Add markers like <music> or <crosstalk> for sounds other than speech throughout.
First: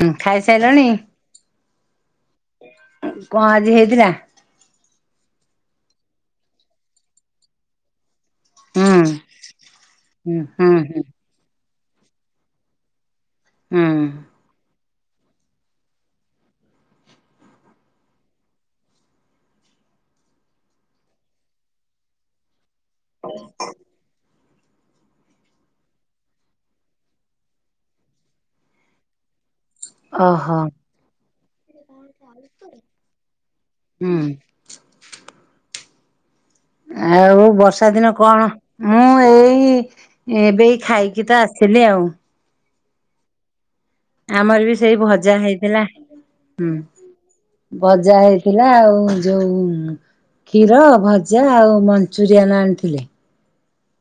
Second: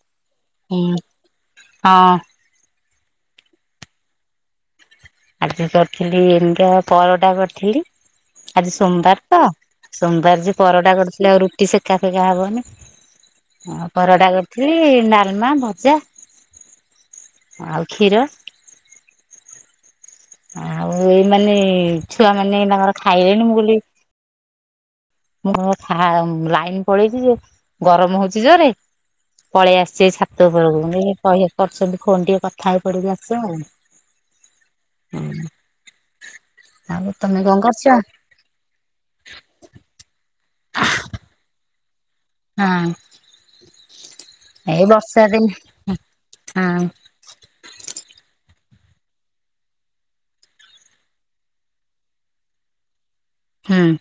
ହ ଖାଇସାରିଲଣି ହୁଁ ହଁ କଣ ଆଜି ହେଇଥିଲା? ଆ କରିଥିଲି ଏମୁଁତି ପରଟା କରିଥିଲି। ଆଜି ହୁଁ ସୋମବାର ତ ହୁଁ ସୋମବାର ଯ ହୁଁ ପରଟା ହୁଁ କରିୁଥିଲେ ଆଉ ସେକା ଫେକା ହବନି ହଁ ହୁଁ ପରଟା କରି ଡାଲମା ଭଜା ଆଉ କ୍ଷୀର। ଆଉ ଏଇ ମାନେ ଛୁଆ ମାନେ ତାଙ୍କର ଖାଇଲେଣି ମୁଁ ବୋଲି ମୁଁ ହୁଁ ଫା ଲାଇନ ପଳେଇଛି ଯେ ଗରମ ହଉଛି ଜୋରେ। ପଳେଇ ଆସିଛି ଛାତ ଓହୋ ଉପରକୁ <unintelligible> କହିବାକୁ କରୁଛନ୍ତି ଫୋନ୍ ଟିକେ କଥା ହେଇ ପଡିକି ଆସିବା ଆଉ। ହୁଁ ହ, ଆଉ ବର୍ଷା ଦିନ କଣ ମୁଁ ଏଇ ଏବେଇ ଖାଇକି ତ ଆସିଲି ଆଉ। ହଁ <unintelligible> ଆମର ବି ଏଇ ସେଇ ବର୍ଷା ଭଜା ଦିନ ହେଇଥିଲା। ହୁଁ, ହଁ ଭଜା ହେଇଥିଲା ଆଉ ଯୋଉ କ୍ଷୀର ଭଜା ଆଉ ମଞ୍ଚୁରିଆନ୍ ଆଣିଥିଲେ। ହଁ <unintelligible>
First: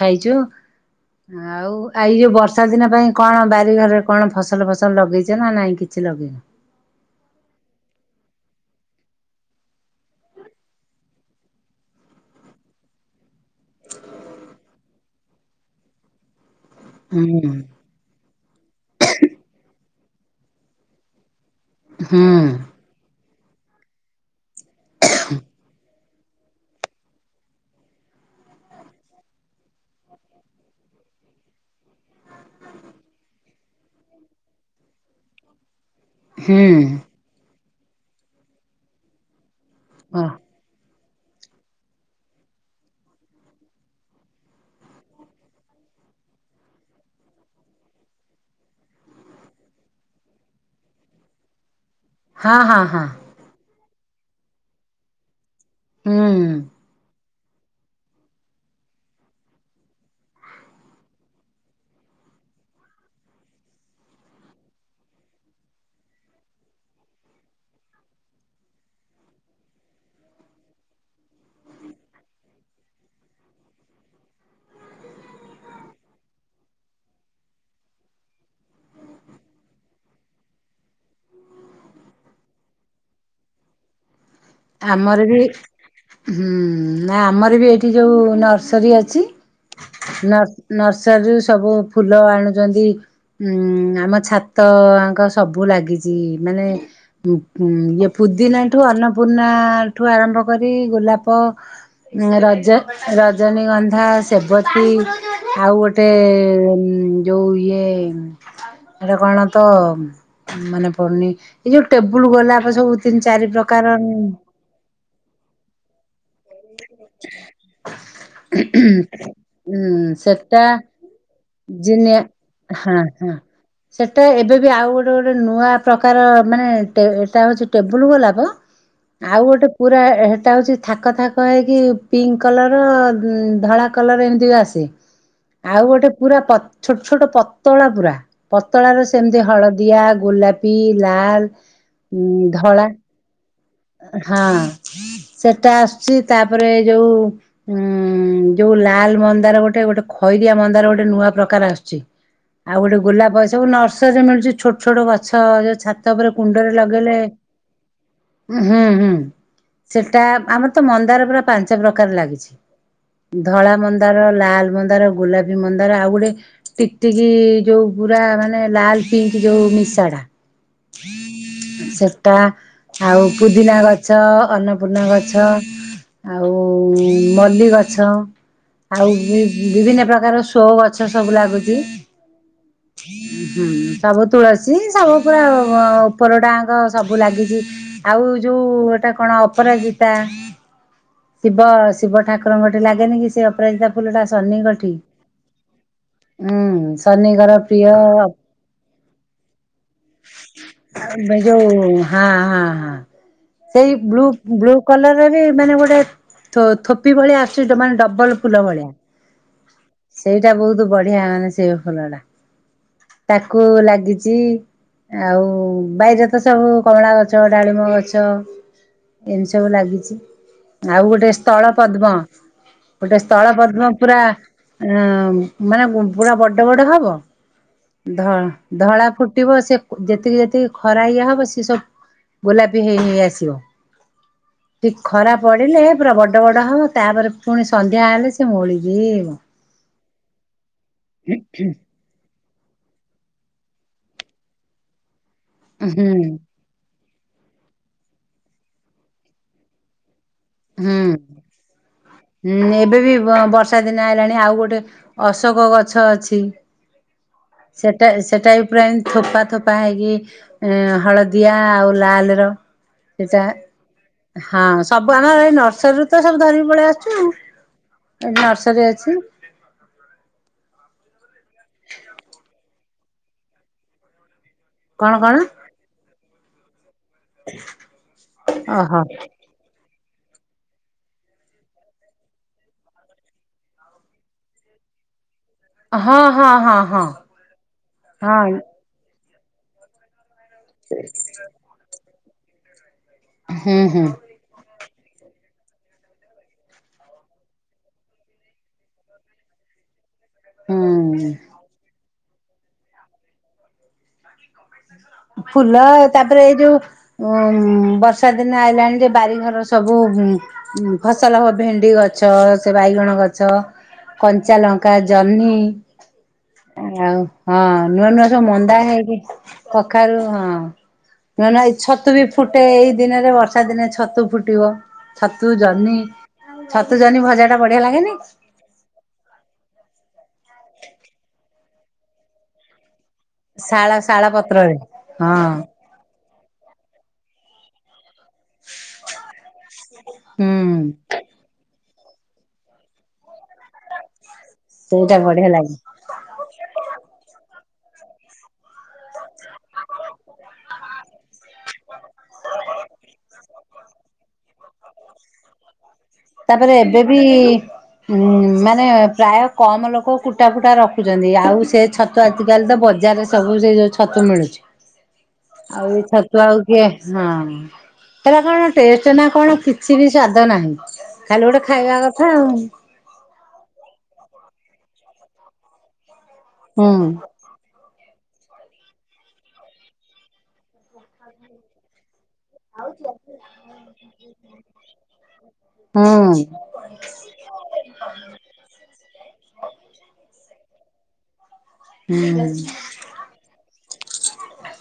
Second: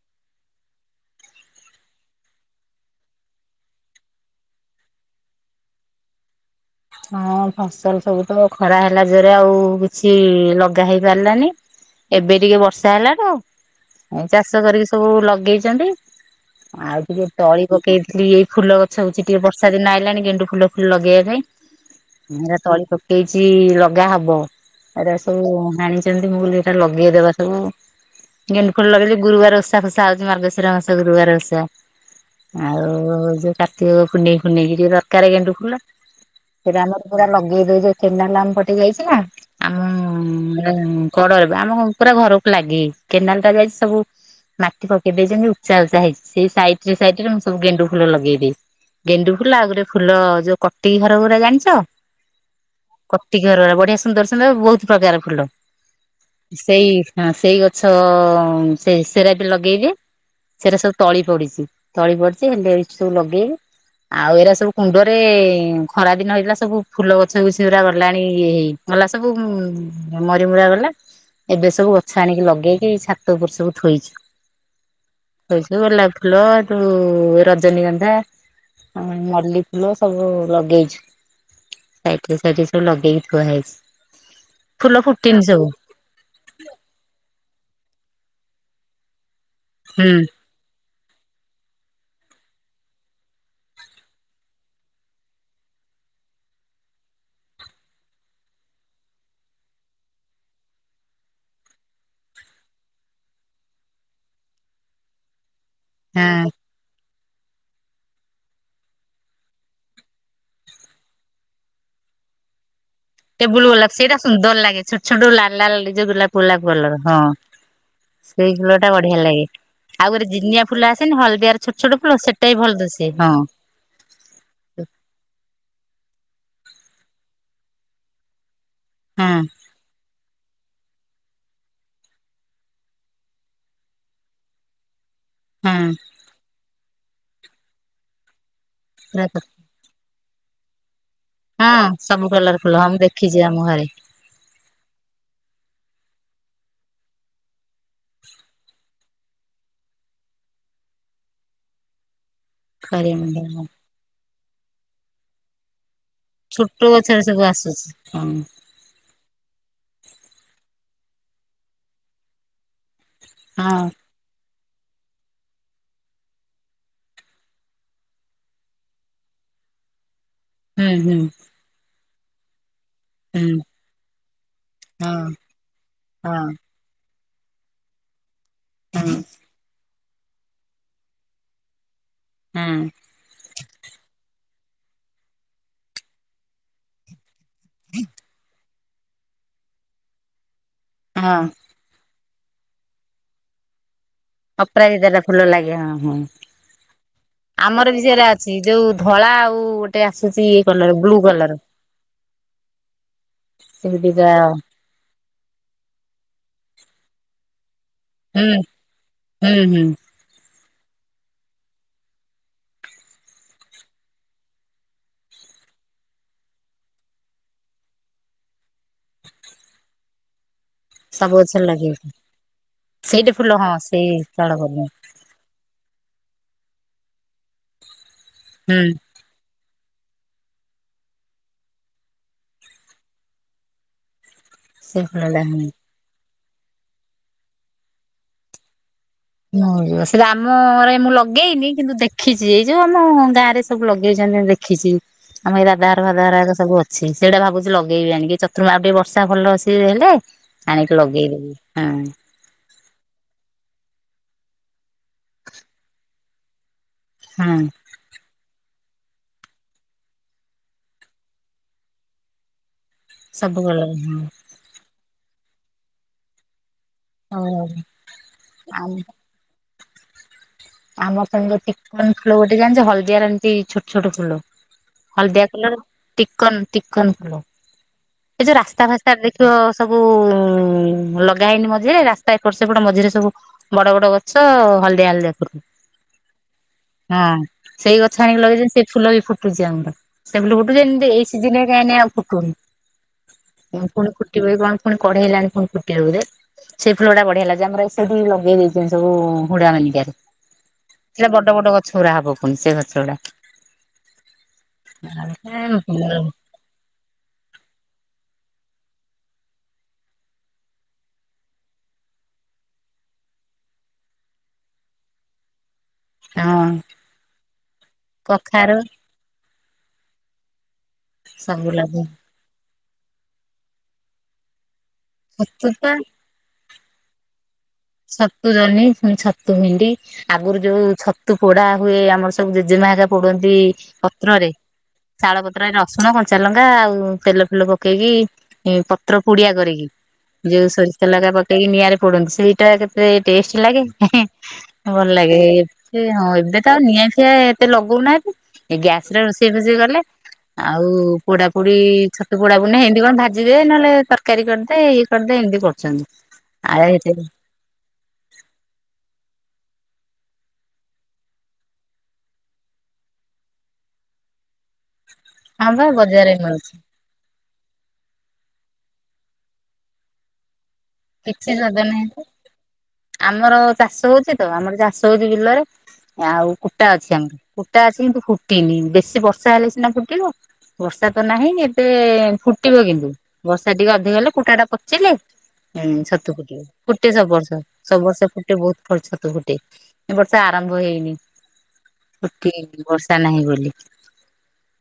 ଖାଇଛୁ ଆ ଆଉ ଆଇ ଯଉ ବର୍ଷା ଦିନ ପାଇଁ କଣ ବାରି ଘରେ କଣ ଫସଲ ଫସଲ ଲଗେଇଛ ନା ନାଇଁ କିଛି ଲଗେଇନ? ହଁ ଫସଲ ସବୁ ତ ଖରା ହେଲା ଜୋରେ ଆଉ କିଛି ଲଗା ହେଇପାରିଲାନି। ଏବେ ଟିକେ ବର୍ଷା ହେଲା ଟ ଚାଷ କରିକି ସବୁ ଲଗେଇଛନ୍ତି। ଆଉ ଟିକେ ତଳି ହୁଁ ପକେଇଥିଲି ଏଇ ଫୁଲ ଗଛ ହଉଛି। ଟିକେ ବର୍ଷା ଦିନ ହେଇଲାଣି ଗେଣ୍ଡୁ ଫୁଲ ଫୁଲ ଲଗେଇବା ପାଇଁ। ଏ ତଳି ପକେଇଛି ଲଗା ହବ। ଆରେ ସବୁ ହାଣିଛନ୍ତି ମୁଁ କ ଏଟା ଲଗେଇଦବା ସବୁ। ଗେଣ୍ଡୁ ଫୁଲ ଲଗେଇଲି ଗୁରୁବାର ଓଷା ଖଷା ହଉଛି। ମାର୍ଗଶିର ମାସ ଗୁରୁବାର ଓଷା। ଆଉ ଯୋଉ କାର୍ତ୍ତିକ ପୁନେଇ ଫୁନେଇକି ଟିକେ ଦରକାର ଗେଣ୍ଡୁ ଫୁଲ। ହୁଁ ସେମର ପୁରା ଲଗେଇଦ ଯୋଉ େଣ୍ଡାଲାମ ଫଟି ଯାଇଛି ନା ହୁଁ ଆମ <unintelligible> କଡରେ ବା ଆମ ପୁରା ଘରକୁ ଲାଗିକି କେନାଲ ଟା ଯାଇଛି ସବୁ। ମାଟି ପକେଇ ଦେଇଛନ୍ତି ଉଚା ଉଚା ହେଇଛି ସେଇ ସାଇଡରେ ସାଇଡରେ ମୁଁ ସବୁ ଗେଣ୍ଡୁ ଫୁଲ ଲଗେଇଛି। ଗେଣ୍ଡୁ ଫୁଲ ଆଉ ଗୋଟେ ଫୁଲ ଯୋଉ କଟିି ଘର ଗୁରା ଜାଣିଛ। ହଁ -ହଁ- ହଁ। କଟି ଘର ବଢିଆ ସୁନ୍ଦର ସୁନ୍ଦର ବହୁତ ପ୍ରକାର ଫୁଲ। ହୁଁ ସେଇ ହଁ ସେଇ ଗଛ ସେ ସେରା ବି ଲଗେଇବେ। ସେଟା ସବୁ ତଳି ପଡିଛି ତଳି ପଡିଛି ହେଲେ ଏଠି ସବୁ ଲଗେଇବ। ଆଉ ଏରା ସବୁ କୁଣ୍ଡରେ ଖରା ଦିନ ହେଇଥିଲା ସବୁ ଫୁଲ ଗଛ ବିଛୁ ପା ଗଲାଣି ଇଏ ହେଇ ଗଲା ସବୁ। ମରିମୁର ଗଲା ଏବେ ସବୁ ଗଛ ଆଣିକି ଲଗେଇକି ଛାତ ଉପରେ ସବୁ ଥୋଇଛୁ। କଇସୁ ଗୋଲପା ଫୁଲ ଏ ତୁ ରଜନୀଗନ୍ଧା। ହଁ ମଲ୍ଲି ଫୁଲ ସବୁ ଲଗେଇଛିି। ସାଇଟରେ ସାଇଟରେ ସବୁ ଲଗେଇକି ଥୁଆ ହେଇଛି। ଫୁଲ ଆମର ବି ଫୁଟିନି ସବୁ ହୁଁ ନା ଆମର ବି ଏଇଠି ଯୋଉ ନର୍ସରୀ ଅଛି। ହୁଁ ନ ନର୍ସରୀରୁ ସବୁ ଫୁଲ ଆଣୁଛନ୍ତି। ଉୁଁ ଆମ ଛାତ ଯାଙ୍କ ସବୁ ଲାଗିଛି। ମାନେ ଉ ଇଏ ପୁଦିନା ଠୁ ଅନ୍ନପୂର୍ଣ୍ଣା ଠୁ ଆରମ୍ଭ କରି ଗୋଲାପ ରଜ ରଜନୀଗନ୍ଧା ସେବତୀ ଆଉ ଗୋ ତେ ହଁ ଯୋଉ ଇଏ ଏଇଟା କଣ ତ ମନେ ପଡୁନି ଏଇ ଯୋଉ ଟେବୁଲ ଗୋଲପା ସବୁ ତିନି ଚାରି ଟେବୁଲ ପ୍ରକାର ଗୋଲାପ ସେଇଟା ସୁନ୍ଦର ଲାଗ ଛୋଟ ଛୋଟ ଲାଲା ଯୋଉ ଗୋଲାପ। ଗୋଲାପ କଲର ହଁ ସେଇ ଫୁଲ ଟା ବଢିଆ ଲାଗେ। ଉଁ ଆଉ ଗୋଟେ ସେଟା ଜିନିଆ ଫୁଲ ଆସ କିନ ହଳଦିଆ ର ଛୋଟ ଛୋଟ ଫୁଲ ସେଟା ବି ଭଲ ଦୁଶେ। ହଁ, ସେଇଟା ଏବେ ବି ଆଉ ଗୋଟେ ଗୋଟେ ନୂଆ ପ୍ରକାର ମାନେ ଏଇଟା ହେଉଛି ଟେବୁଲ୍ ଗୋଲାପ। ହଁ ଆଉ ଗୋଟେ ପୁରା <unintelligible> ଏଟା ହଉଛି ଥାକ ଥାକ ହେଇକି ପିଙ୍କ କଲର ଧଳା କଲର ଏମିତି ବି ଆସେ। <inaudible> ଆଉ ଗୋଟେ ପୁରା ପ ଛୋଟ ଛୋଟ ପତଳା ପୁରା ପତଳା ର ପୁରା କ ସେମିତି ହଳଦୀ। ହଳଦିଆ ଗୋଲାପି ଲାଲ। ହଁ ଉଁ ସବୁ କଲର ଫୁଲ ଧଳା ହଁ ମୁଁ ଦେଖିଛି ଆମ ଘରେ। ହଁ ସେଟା ଆସୁଛି ତାପରେ ଏ ଯୋଉ ଉଁ ଯୋଉ ଲାଲ ମନ୍ଦାର ଗୋଟେ ଗୋଟେ ଖଇରିଆ ମନ୍ଦାର ଗୋଟେ ନୂଆ ପ୍ରକାର ଆସୁଛି। <unintelligible> ଆଉ ଗୋଟେ ଗୋଲାପ ସବୁ ମନ୍ଦିର ନର୍ସରୀରେ ମିଳୁଛି ଛୋଟ ଛୋଟ ଗଛ ଯୋଉ ଛାତ ଉପରେ କୁଣ୍ଡରେ ଲଗେଇଲେ ବାସୁଛି। ହଁ। ହୁଁ ହୁଁ ସେଟା ଆମର ତ ମନ୍ଦାର ପୁରା ପାଞ୍ଚ ପ୍ରକାର ଲାଗିଛି। ଧଳା ହଁ ମନ୍ଦାର ଲାଲ ମନ୍ଦାର ଗୋଲାପୀ ମନ୍ଦାର ଆଉ ଗୋଟେ ଟିକଟିକି ଯୋଉ ପୁରା ମାନେ ଲାଲ ପିଙ୍କ ଯୋଉ ମିଶା ଟା। ହୁଁ ହୁଁ ସେଟା। ଆଉ ହୁଁ ପୁଦିନା ଗଛ ଅନ୍ନପୂର୍ଣ୍ଣା ହଁ ଗଛ ଆଉ। ଉଁ ମଲ୍ଲୀ ଗଛ ହଁ ଆଉ ହୁଁ ବି। ବିଭିନ୍ନ ପ୍ରକାର ସୋ ଗଛ ସବୁ ଲାଗୁଛି। ହୁଁ। ହୁଁ ସବୁ ତୁଳସୀ ସବୁ ପୁରା ଉପର ଟାଙ୍କ ସବୁ ଲାଗିଛି। ଆଉ ଯୋଉ ଏଟା କଣ ଅପରାଜିତା ହଁ ଶିବ ଶିବ ଠାକୁର। ଶିବଙ୍କଠି ଲାଗେନିକି ସେ ଅପରାଜିତା ଫୁଲଟା ଆସ। ଶନିଙ୍କଠି ଅପରାଜିତା ଟା ଫୁଲ ଲାଗେ ହଁ ହଁ ଉୁଁ ଶନିଙ୍କର ପ୍ରିୟ ସେଇ ଯୋଉ ଧଳା ଆଉ। ଆସୁଛି ଇଏ କଲର ବ୍ଲୁ ଏବେ କଲର ଯୋଉ ହାଁ ହାଁ ହାଁ ସେ ସେଇ ବ୍ୁ ଦିଟା ବ୍ୁ କଲରରେ ମାନେ ଗୋଟେ ଥୋ ଥୋପି ଭଳିଆ ଆସୁଛି ମାନେ ଡ ଅବନି ହୁଁ ଫୁଲ ଭଳିଆ। ହୁଁ ହୁଁ ସେଇଟା ବହୁତ ବଢିଆ ମାନେ ସେଇ ଫୁଲ ଟା ତାକୁ ଲାଗିଛି। ଆଉ ବାଇରେ ତ ସବୁ କମଳା ଗଛ ଡାଳିମ୍ବ ଗଛ ଏମିତି ସବୁ ଲାଗିଛି। ଆଉ ଗୋଟେ ସବୁ ଗଛରେ ସ୍ଥଳ ଲାଗିବ ପଦ୍ମ ଗୋଟେ ସେଇଟା ସ୍ଥଳ ଫୁଲ ହଁ ପଦ୍ମ ସେଇ ପୁରା ତଳ କଲମୀ ଅ। ମାନେ ପୁରୁ ବଡ ବଡ ହବ ଧଳା ହୁଁ ଧଳା ଫୁଟିବ ସେ। ଯେତିକି ଯେତିକି ଖରା ଇଏ ହବ ସି ସବୁ ଗୋଲାପୀ ହେଇ ହେଇ ଆସିବ। ଟିକ ସେ ଖରା ଫୁଲଟା ହୁଁ ପଡିଲେ ପୁରା ବଡ ବଡ ହବ ତାପରେ ପୁଣି ସନ୍ଧ୍ୟା ହେଲେ ସେ ମୋଉଳିଯିବ। ହ ସେ ଆାମ ଘରେ ମୁଁ ଲଗେଇନି କିନ୍ତୁ ଦେଖ ଦେଖିଛି ଏଇ ଯୋଉ ଆମ ଗାଁରେ ସବୁ ଲଗେଇଛନ୍ତି ଦେଖିଛି ଆମ ଏଇ ଦାଦାଘର ହୁଁ ଫାଦାଘର ହେରିକା ସବୁ ଅ ସେଇଟା ଭାବୁଛି ଲଗେଇବି ଆଣ କି ଚତୁର୍ମା ଆଉ ଟିକେ ବର୍ଷା ଭଲସ ହେଲେ ଆଣିକି ହୁଁ। ଲଗେଇଦେବି ହାଁ। ହୁଁ ଏବେ ବି ବର୍ଷା ଦିନ ଆଇଲାଣି ଆଉ ଗୋଟେ ଅଶୋକ ଗଛ ଅଛି। ହଁ। ସେଟା ସେଟା ପୁରା ଏ ଥୋପା ଥୋପା ହେଇକି ହଳଦିଆ ଆଉ ଲାଲର। ସେଟା ସବୁ କଲର ହଁ ସବୁ ଆାନ ଏଇ ନର୍ସରୀରୁ ତ ସବୁ ଧରିକି ପଳେଇ ଆ। ଆସୁଛୁ ହଉ ଏଠି ନର୍ସରୀ ଆମ ଅଛି। ଆମ ସାଙ୍ଗ ଚିକନ ଫୁଲ ଗୋଟେ ଜାଣିଚ ହଳଦିଆର ଏମିତି ଛୋଟ ଛୋଟ ଫୁଲ? କଣ କଣ ହଳଦିଆ କଲର ଟିକନ ଟିକନ୍ କଲର ଏ ଯୋଉ ରାସ୍ତା ଓହୋ ଫାସ୍ତା ଦେଖ ସବୁ ଉ ଲଗା ହେଇନି ମଝିରେ ରାସ୍ତା ଏପଟ ସେପଟ ମଝିରେ ସବୁ ବଡ ବଡ଼ ଗଛ ହଳଦିଆ ହଳଦିଆ କରୁ ହଁ ହଁ ହଁ। ହଁ ସେଇ ଗଛ ହଁ ଆଣିକି ଲଗେଇଛନ୍ତି ସେଇ ଫୁଲ ବି ଫୁଟୁଛି ଆମର ସେଇ ଫୁଲ ଫୁଟୁଛି ଏଇ ସିଜନରେ କାଇଁ ନାଇ ଫୁଟୁନି। ହୁଁ କେବେ ହୁଁ କଣ ଫୁଟିବ କି କଣ କଢେଇଲାଣି ଫୁଣି ଫୁଟିବ ବୋଧେ ସେଇ ଫୁଲ ଟା ବଢିଆଲାଗେ ଯେ ଆମର ଏଇଠି ଲଗେଇ ଦେଇଚି ସବୁ ହୁଡା ମାନିକିଆରେ। ଏରା ହୁଁ। ବଡ ବଡ ଗଛ ଗୁଡା ହବ ପୁଣି ସେ ଗଛ ଗୁଡା। ଫୁଲ ତାପରେ ଏ ଯୋଉ ବର୍ଷା ଦିନ ଆଇଲାଣି ଯେ ବାରିଘର ସବୁ ଉଁ ଫସଲ ହବ ଭେଣ୍ଡି ଗଛ ସେ ବାଇଗଣ ଗଛ। କଞ୍ଚା ଲଙ୍କା ଜହ୍ନି ହଁ ଆଉ ହଁ ନୂଆ ନୂଆ ସବୁ କଖାରୁ ମନ୍ଦା ହେଇକି କଖାରୁ ହଁ। ନୂଆ ନୂଆ ସବୁ ଏଇ ଲଗେଇ ଛତୁ ବି ଫୁଟେ ଏଇ ଦିନରେ ବର୍ଷା ଦିନେ ଛତୁ ଫୁଟିବ। ଛତୁ ପା ଛତୁଜହ୍ନୀ ଛତୁ ଜହ୍ନି ଭଜା ଟା ବଢିଆ ଲାଗେନି? ଛତୁ ଜହ୍ନି ପୁଣି ଛତୁ ଭେଣ୍ଡି ଆଗରୁ ଯୋଉ ଛତୁ ପୋଡା ହୁଏ ଆମର ସବୁ ଜେଜେମା ହେକା ପୋଡନ୍ତି ଶାଳ ଶାଳ ପତ୍ରରେ ହଁ ଶାଳ ପତ୍ର ର ରସୁଣ କଞ୍ଚା ଲଙ୍କା ଆଉ ତେଲ ଫେଲ ପକେଇକି ପତ୍ର ପୋଡିଆ କରିକି ହୁଁ ଯୋଉ ସୋରିଷ ତେଲ ହେଇକା ପକେଇକି ନିଆଁରେ ପୋଡନ୍ତି ସେଇଟା କେତେ ଟେଷ୍ଟ ଲାଗେ। <unintelligible> ହଁ ଭଲ ସେଇଟା ଲାଗେ। ବଢିଆ ସେ ହଁ ଏବେ ତ ଆଉ ନିଆଁ ଫିଆଁ ଏତେ ଲଗଉନାହାନ୍ତି ଏ ଗ୍ୟାସରେ ରୋଷେଇ ଫୋଷେଇ କଲେ। ଆଉ ପୋଡା ପୋଡି ଛତୁ ପୋଡା ପୁଣି ନାହିଁ ହେନ୍ତି କଣ ଭାଜିଦେ ନହେଲେ ତରକାରୀ କରିଦେଇ ଦେ ଏମିତି କରୁଛନ୍ତି। ତାପରେ ଆଉ ଏତେ ଏବେବି ଉ ମାନେ ପ୍ରାୟ କମ୍ ଲୋକ କୁଟା ଫୁଟା ରଖୁଛନ୍ତି ଆଉ ସେ ଛତୁ ଆଜିକାଲି ତ ବଜାରରେ ସବୁ ସେ ଯେଉଁ ଛତୁ ମିଳୁଛି। ହଁ ବା ଆଉ ଏ ବଜାରରେ ଛତୁ ଆଉ ମିଳୁଛି କିଏ? ହଁ ହେରା କଣ ଟେଷ୍ଟ ନା କଣ କିଛି ବି ସ୍ଵାଦ ନାହିଁ। ଖାଲି କିଛି ଗୋଟେ ସ୍ବାଦ ଖାଇବା ନାହିଁ ପା କଥା ଆଉ ହୁଁ ଆମର ଚାଷ ହଉଛି ତ ଆମର ଚାଷ ହଉଛି ବିଲରେ ଆଉ କୁଟା ଅଛି ହୁଁ ଆମ କୁଟା ଅଛି କିନ୍ତୁ ଫୁଟିନି ବେଶୀ ବର୍ଷା ହେଲେ ସିନା ଫୁଟିବ। ବର୍ଷା ତ ନାହିଁ ଏବେ ଫୁଟିବ କିନ୍ତୁ ବର୍ଷା ଟିକେ ଅଧିକ ହେଲେ କୁଟା ଟା ପଚିଲେ ହୁଁ ଛତୁ ଫୁଟିବ। ଫୁଟେ ସବୁ ବର୍ଷ ସବୁ ବର୍ଷ ଫୁଟେ ବହୁତ ଖର୍ଚ୍ଚ ଛତୁ ଫୁଟେ ଏ ବର୍ଷ ଆରମ୍ଭ ହେଇନି। ହୁଁ ଟି ବର୍ଷା ନାହିଁ ବୋଲି।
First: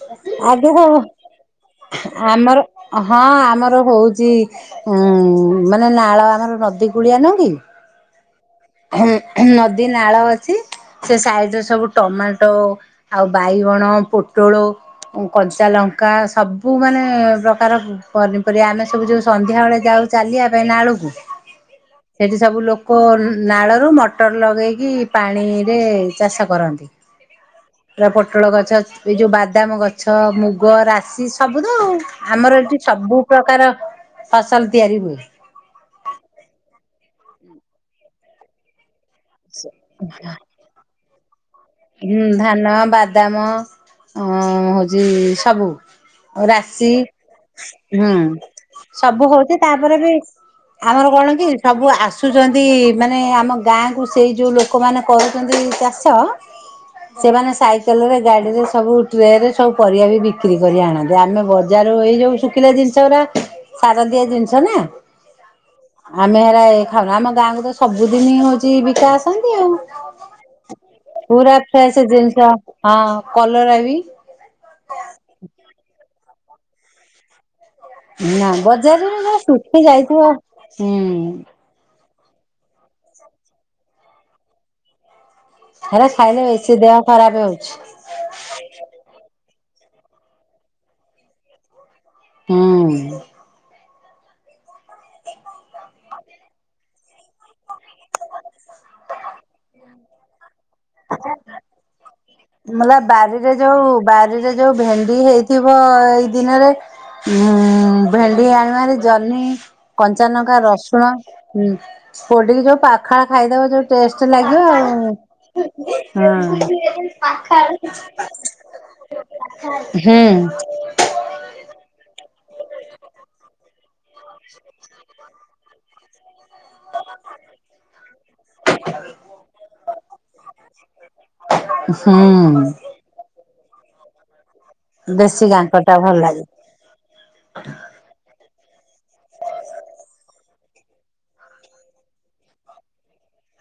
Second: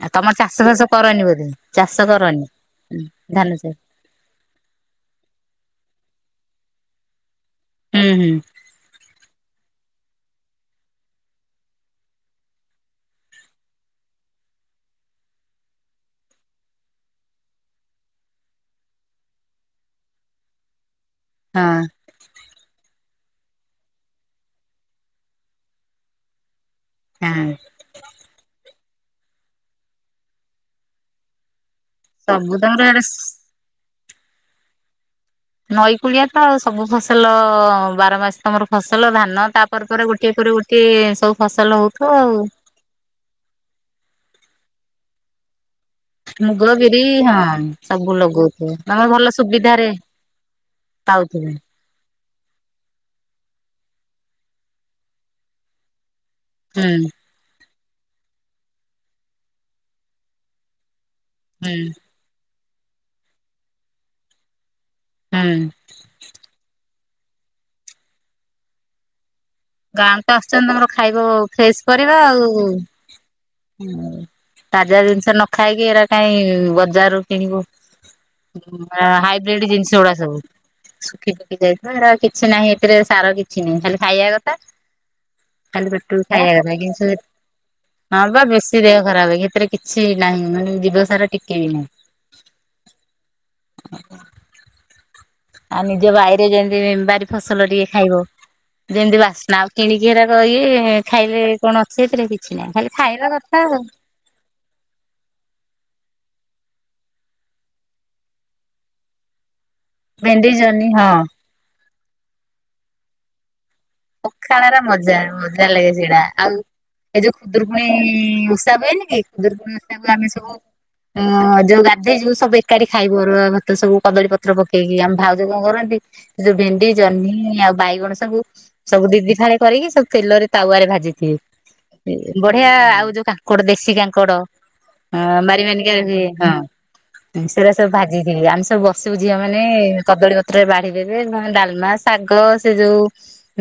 ଆଉ ତମର ଚାଷ ଆଜ୍ଞା ବାସ ହଁ କରନି ବୋଧେ ଚାଷ କରନି ଆମର ହଁ ଧାନ ଚାଷ ଆମର ହଉଚି ଉଁ ମାନେ ନାଳ ଆମର ନଦୀ କୂଳିଆ ନୁହ କି? ହୁଁ ହୁଁ। ହୁଁ ହୁଁ ନଦୀ ନାଳ ଅଛି। ସେ ସାଇଡରେ ସବୁ ଟମାଟୋ ଆଉ ବାଇଗଣ ପୋଟଳ କଞ୍ଚାଲଙ୍କା ସବୁ ମାନେ ପ୍ରକାର ପନିପରିବା ଆମେ ସବୁ ଯୋଉ ସନ୍ଧ୍ୟାବେଳେ ଯାଉ ଚାଲିବା ପାଇଁ ନାଳକୁ ହଁ। ସେଇଠି ସବୁ ଲୋକ ନାଳରୁ ମଟର ଲଗେଇକି ପାଣିରେ ଚାଷ କରନ୍ତି। ହାଁ। ପୁରା ପୋଟଳ ଗଛ ଏ ଯୋଉ ବାଦାମ ଗଛ ମୁଗ, ରାଶି ସବୁତ ଆଉ ସବୁ ଆମର ତମର ଏଠି ସବୁ ଆଡେ ପ୍ରକାର ଫସଲ ତିଆରି ହୁଏ। ନଈ କୂଳିଆ ତ ସବୁ ଫସଲ ବାର ମାସ ତମର ଫସଲ ଧାନ। ନ ତାପରେ ପରେ ଗୋଟିଏ ପରେ ଗୋଟିଏ ସବୁ ଫସଲ ହଉ। ହୁଁ ଧାନ, ବାଦାମ ଅ ହଉଛି ସବୁ। ମୁଗ ରାଶି ବିରି ହଁ ହୁଁ ସବୁ ଲଗଉଥିବେ ତମର ଭଲ ସବୁ ହଉଛି ସୁବିଧାରେ ତାପରେ ବି। ଆମର କଣ କି ପାଉଥିବେ। ସବୁ ଆସ। ଆସୁଛନ୍ତି ମାନେ ଆମ ଗାଁକୁ ସେଇ ଯେଉଁ ଲୋକମାନେ କରୁଛନ୍ତି ଚାଷ। ହୁଁ। ସେମାନେ ସାଇକେଲରେ ଗାଡ଼ିରେ ସବୁ ଟ୍ରେରେ ସବୁ ପରିବା ବି ବିକ୍ରି କରି ଆଣନ୍ତି। ଆମେ ହୁଁ ବଜାରୁ ଏଇ ଯୋଉ ଶୁଖିଲା ଜିନିଷ ସାରଦିଆ ଜିନିଷ ନା। ହୁଁ। ଆମେ ହେରା ଏ ଖାଉ ଆମ ଗାଁକୁ ତ ସବୁଦିନ ହଉଛି ବିକା ଆସନ୍ତି ଆଉ। ଗାଁକୁ ତ ଆସୁଛନ୍ତି ତମର ଖାଇବ ପୁରା ଫ୍ରେଶ ପରିବା ଜିନିଷ ଆଉହୁଁ। ହଁ କଲରା ବି ତାଜା ଜିନିଷ ନ ଖାଇକି ଏରା କାଇ ବଜାର ରୁ କିଣିବୁ। ନା ହୁଁ ଏରା ବଜାରରେ ଯ ହାଇବ୍ରିଡ ଶୁଖି ଜିନିଷ ଗୁଡା ଯାଇଥିବ ସବୁ ହୁଁ ଶୁଖି, ଶୁଖି ଯାଇ ହେରା କିଛି ନାହିଁ ଏଥିରେ ସାର କିଛି ନାହିଁ ଖାଲି ଖାଇବା କଥା। ଖାଲି ହେରା ପେଟୁକୁ ଖାଇଲେ ଖାଇଵା ବେଶୀ କଥା ଦେହ କିଛି ଖରାପ ହଉଛି ହଁ ବା ବେଶୀ ଦେହ ଖରାପ ଏ ସେଥିରେ କିଛି ନାହିଁ ମାନେ ଜିବସାର ଟିକେ ବି ନାହିଁ। ହୁଁ। <unintelligible> ଆଉ ନିଜ ବାଇରେ ଯେମିତି ବାରି ଫସଲ ଟିକେ ଖାଇବ। ଯେମିତି ବାସ୍ନା ଆଉ କିଣିକି ଏରାକ ଇୟେ। ଖାଇଲେ କଣ ଅଛି ଏଥିରେ କିଛି ନାହିଁ ଖାଲି ମଲା ଖାଇବା ବାରିରେ କଥା ଆଉ। ଯୋଉ ବାରିରେ ଯୋଉ ଭେଣ୍ଡି ହେଇଥିବ ଏଇ ଦିନରେ। ଉ ଭେଣ୍ଡି ଆଣିବ ହାରି ଜହ୍ନି, କଞ୍ଚା ଭେଣ୍ଡି ଲଙ୍କା, ଜହ୍ନି ହଁ ରସୁଣ। ହୁଁ ପୋଡିକି ଯୋଉ ପାଖାଳ ଖାଇଦବ ଯୋଉ ଟେଷ୍ଟ ଲାଗିବ ପଖାଳର ଆଉ। ମଜା ମଜା ଲାଗେ ସେଇଟା ଆଉ ଏ ହଁ ଯୋଉ ଖୁଦୁରୁକୁଣୀ ଓଷା ହୁଁ ହୁଁ <inaudible> ଯୋଉ ଗାଧୋଇ ଯିବୁ ସବୁ ଏକାଠି ଖାଇବୁ ସବୁ ଅରୁଆ ଭାତ ସବୁ କଦଳୀ ପତ୍ର ପକେଇକି ଆମେ ଭାଉ ନୋ କରନ୍ତି ଏ ଯୋଉ ଭେଣ୍ଡି, ଜହ୍ନି ଆଉ ବାଇଗଣ ସବୁ ସବୁ ଦି, ଦି ଫାଳି କରିକି ସବୁ ତେଲରେ ତାୱା ରେ ଭାଜିଥିବେ ହୁଁ ବଢିଆ ଆଉ ଯୋଉ କୋଉଟା ଦେଶୀ କାଙ୍କଡ ଦେଶୀ ବାରି କାଙ୍କଟା ମାନିକାରେ ଭଲ ହୁଏ ଲାଗେ ହୁଁ। ସେରା ସବୁ ଭାଜିଯିବେ ଆମେ ସବୁ ବସିବୁ ଝିଅ ମାନେ କଦଳୀ ପତ୍ରରେ ବାଢି ଦେବେ ନେହେଲେ ଡାଲମା ଶାଗ ସେ ଯୋଉ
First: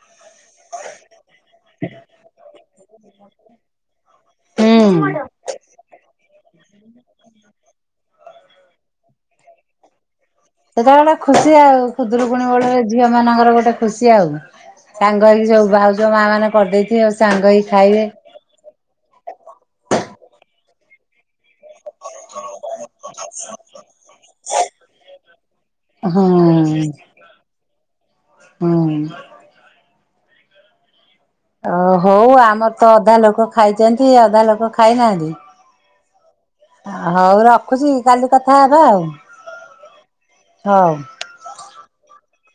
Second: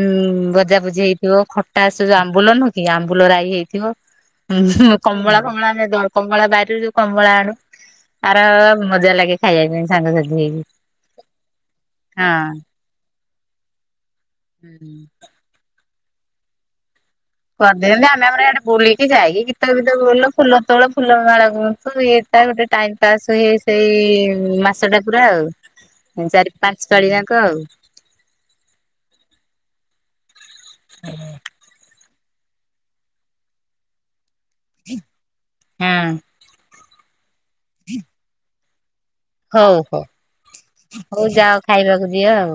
ଉୁଁ ଭଜା ଭୁଜି ହେଇଥିବ ଖଟା ସେ ଯୋଉ ଆମ୍ବୁଲ ନୁ ହଁ କି ଆମ୍ବୁଲ ରାଇ ହେଇଥିବ। ହୁଁ କମଳା, କମଳା, କମଳା ବାରିରୁ ଯୋଉ କମଳା ଆଣୁ। ଆର ମଜା ଲାଗେ ଖାଇବା ପାଇଁ ସାଙ୍ଗ ସାଥି ହେଇକି। ସେତେଳେ ଗୋଟେ ଖୁସି ଆଉ ଖୁଦୁରୁକୁୁଣୀ ହଁ। ବେଳେ ଝିଅ ମାନଙ୍କର ଗୋଟେ ଖୁସି ଆଉ। ହୁଁ। ସାଙ୍ଗ ହେଇକି ସବୁ ଭାଉଜ ମା ମାନେ କରିଦେଇଥିବ କରିଦିଅନ୍ତି ଆମେ ଆମର ଆଡେ ବୁଲିକି ଯାଇକି ଗୀତ, ଫିତ ବୋଲ ଫୁଲ ତୋଲୂ ଫୁଲ ମାଳ ଗୁଥୁ ଫୁଲ ହୁଏ ତା ଗୋଟେ ଟାଇମ ପାସ୍ ହୁଏ ସେଇ ମାସ ଟା ପୁରା ଆଉ। ହୁଁ ଚାରି ପାଞ୍ଚ ପାଳି ଯାକ ଆଉ। ହଁ। ଓ ହଉ ଆମର ତ ଅଧା ନୋକ ଖାଇଛନ୍ତି ଅଧା ନୋକ ଖାଇନାହାନ୍ତି ହଁ ହଉ ରଖୁଛି କାଲି କଥା ହେବା ଆଉ? ହଉ ହଉ ହଉ ଯାଅ ଖାଇବାକୁ ଦିଅ ଆଉ।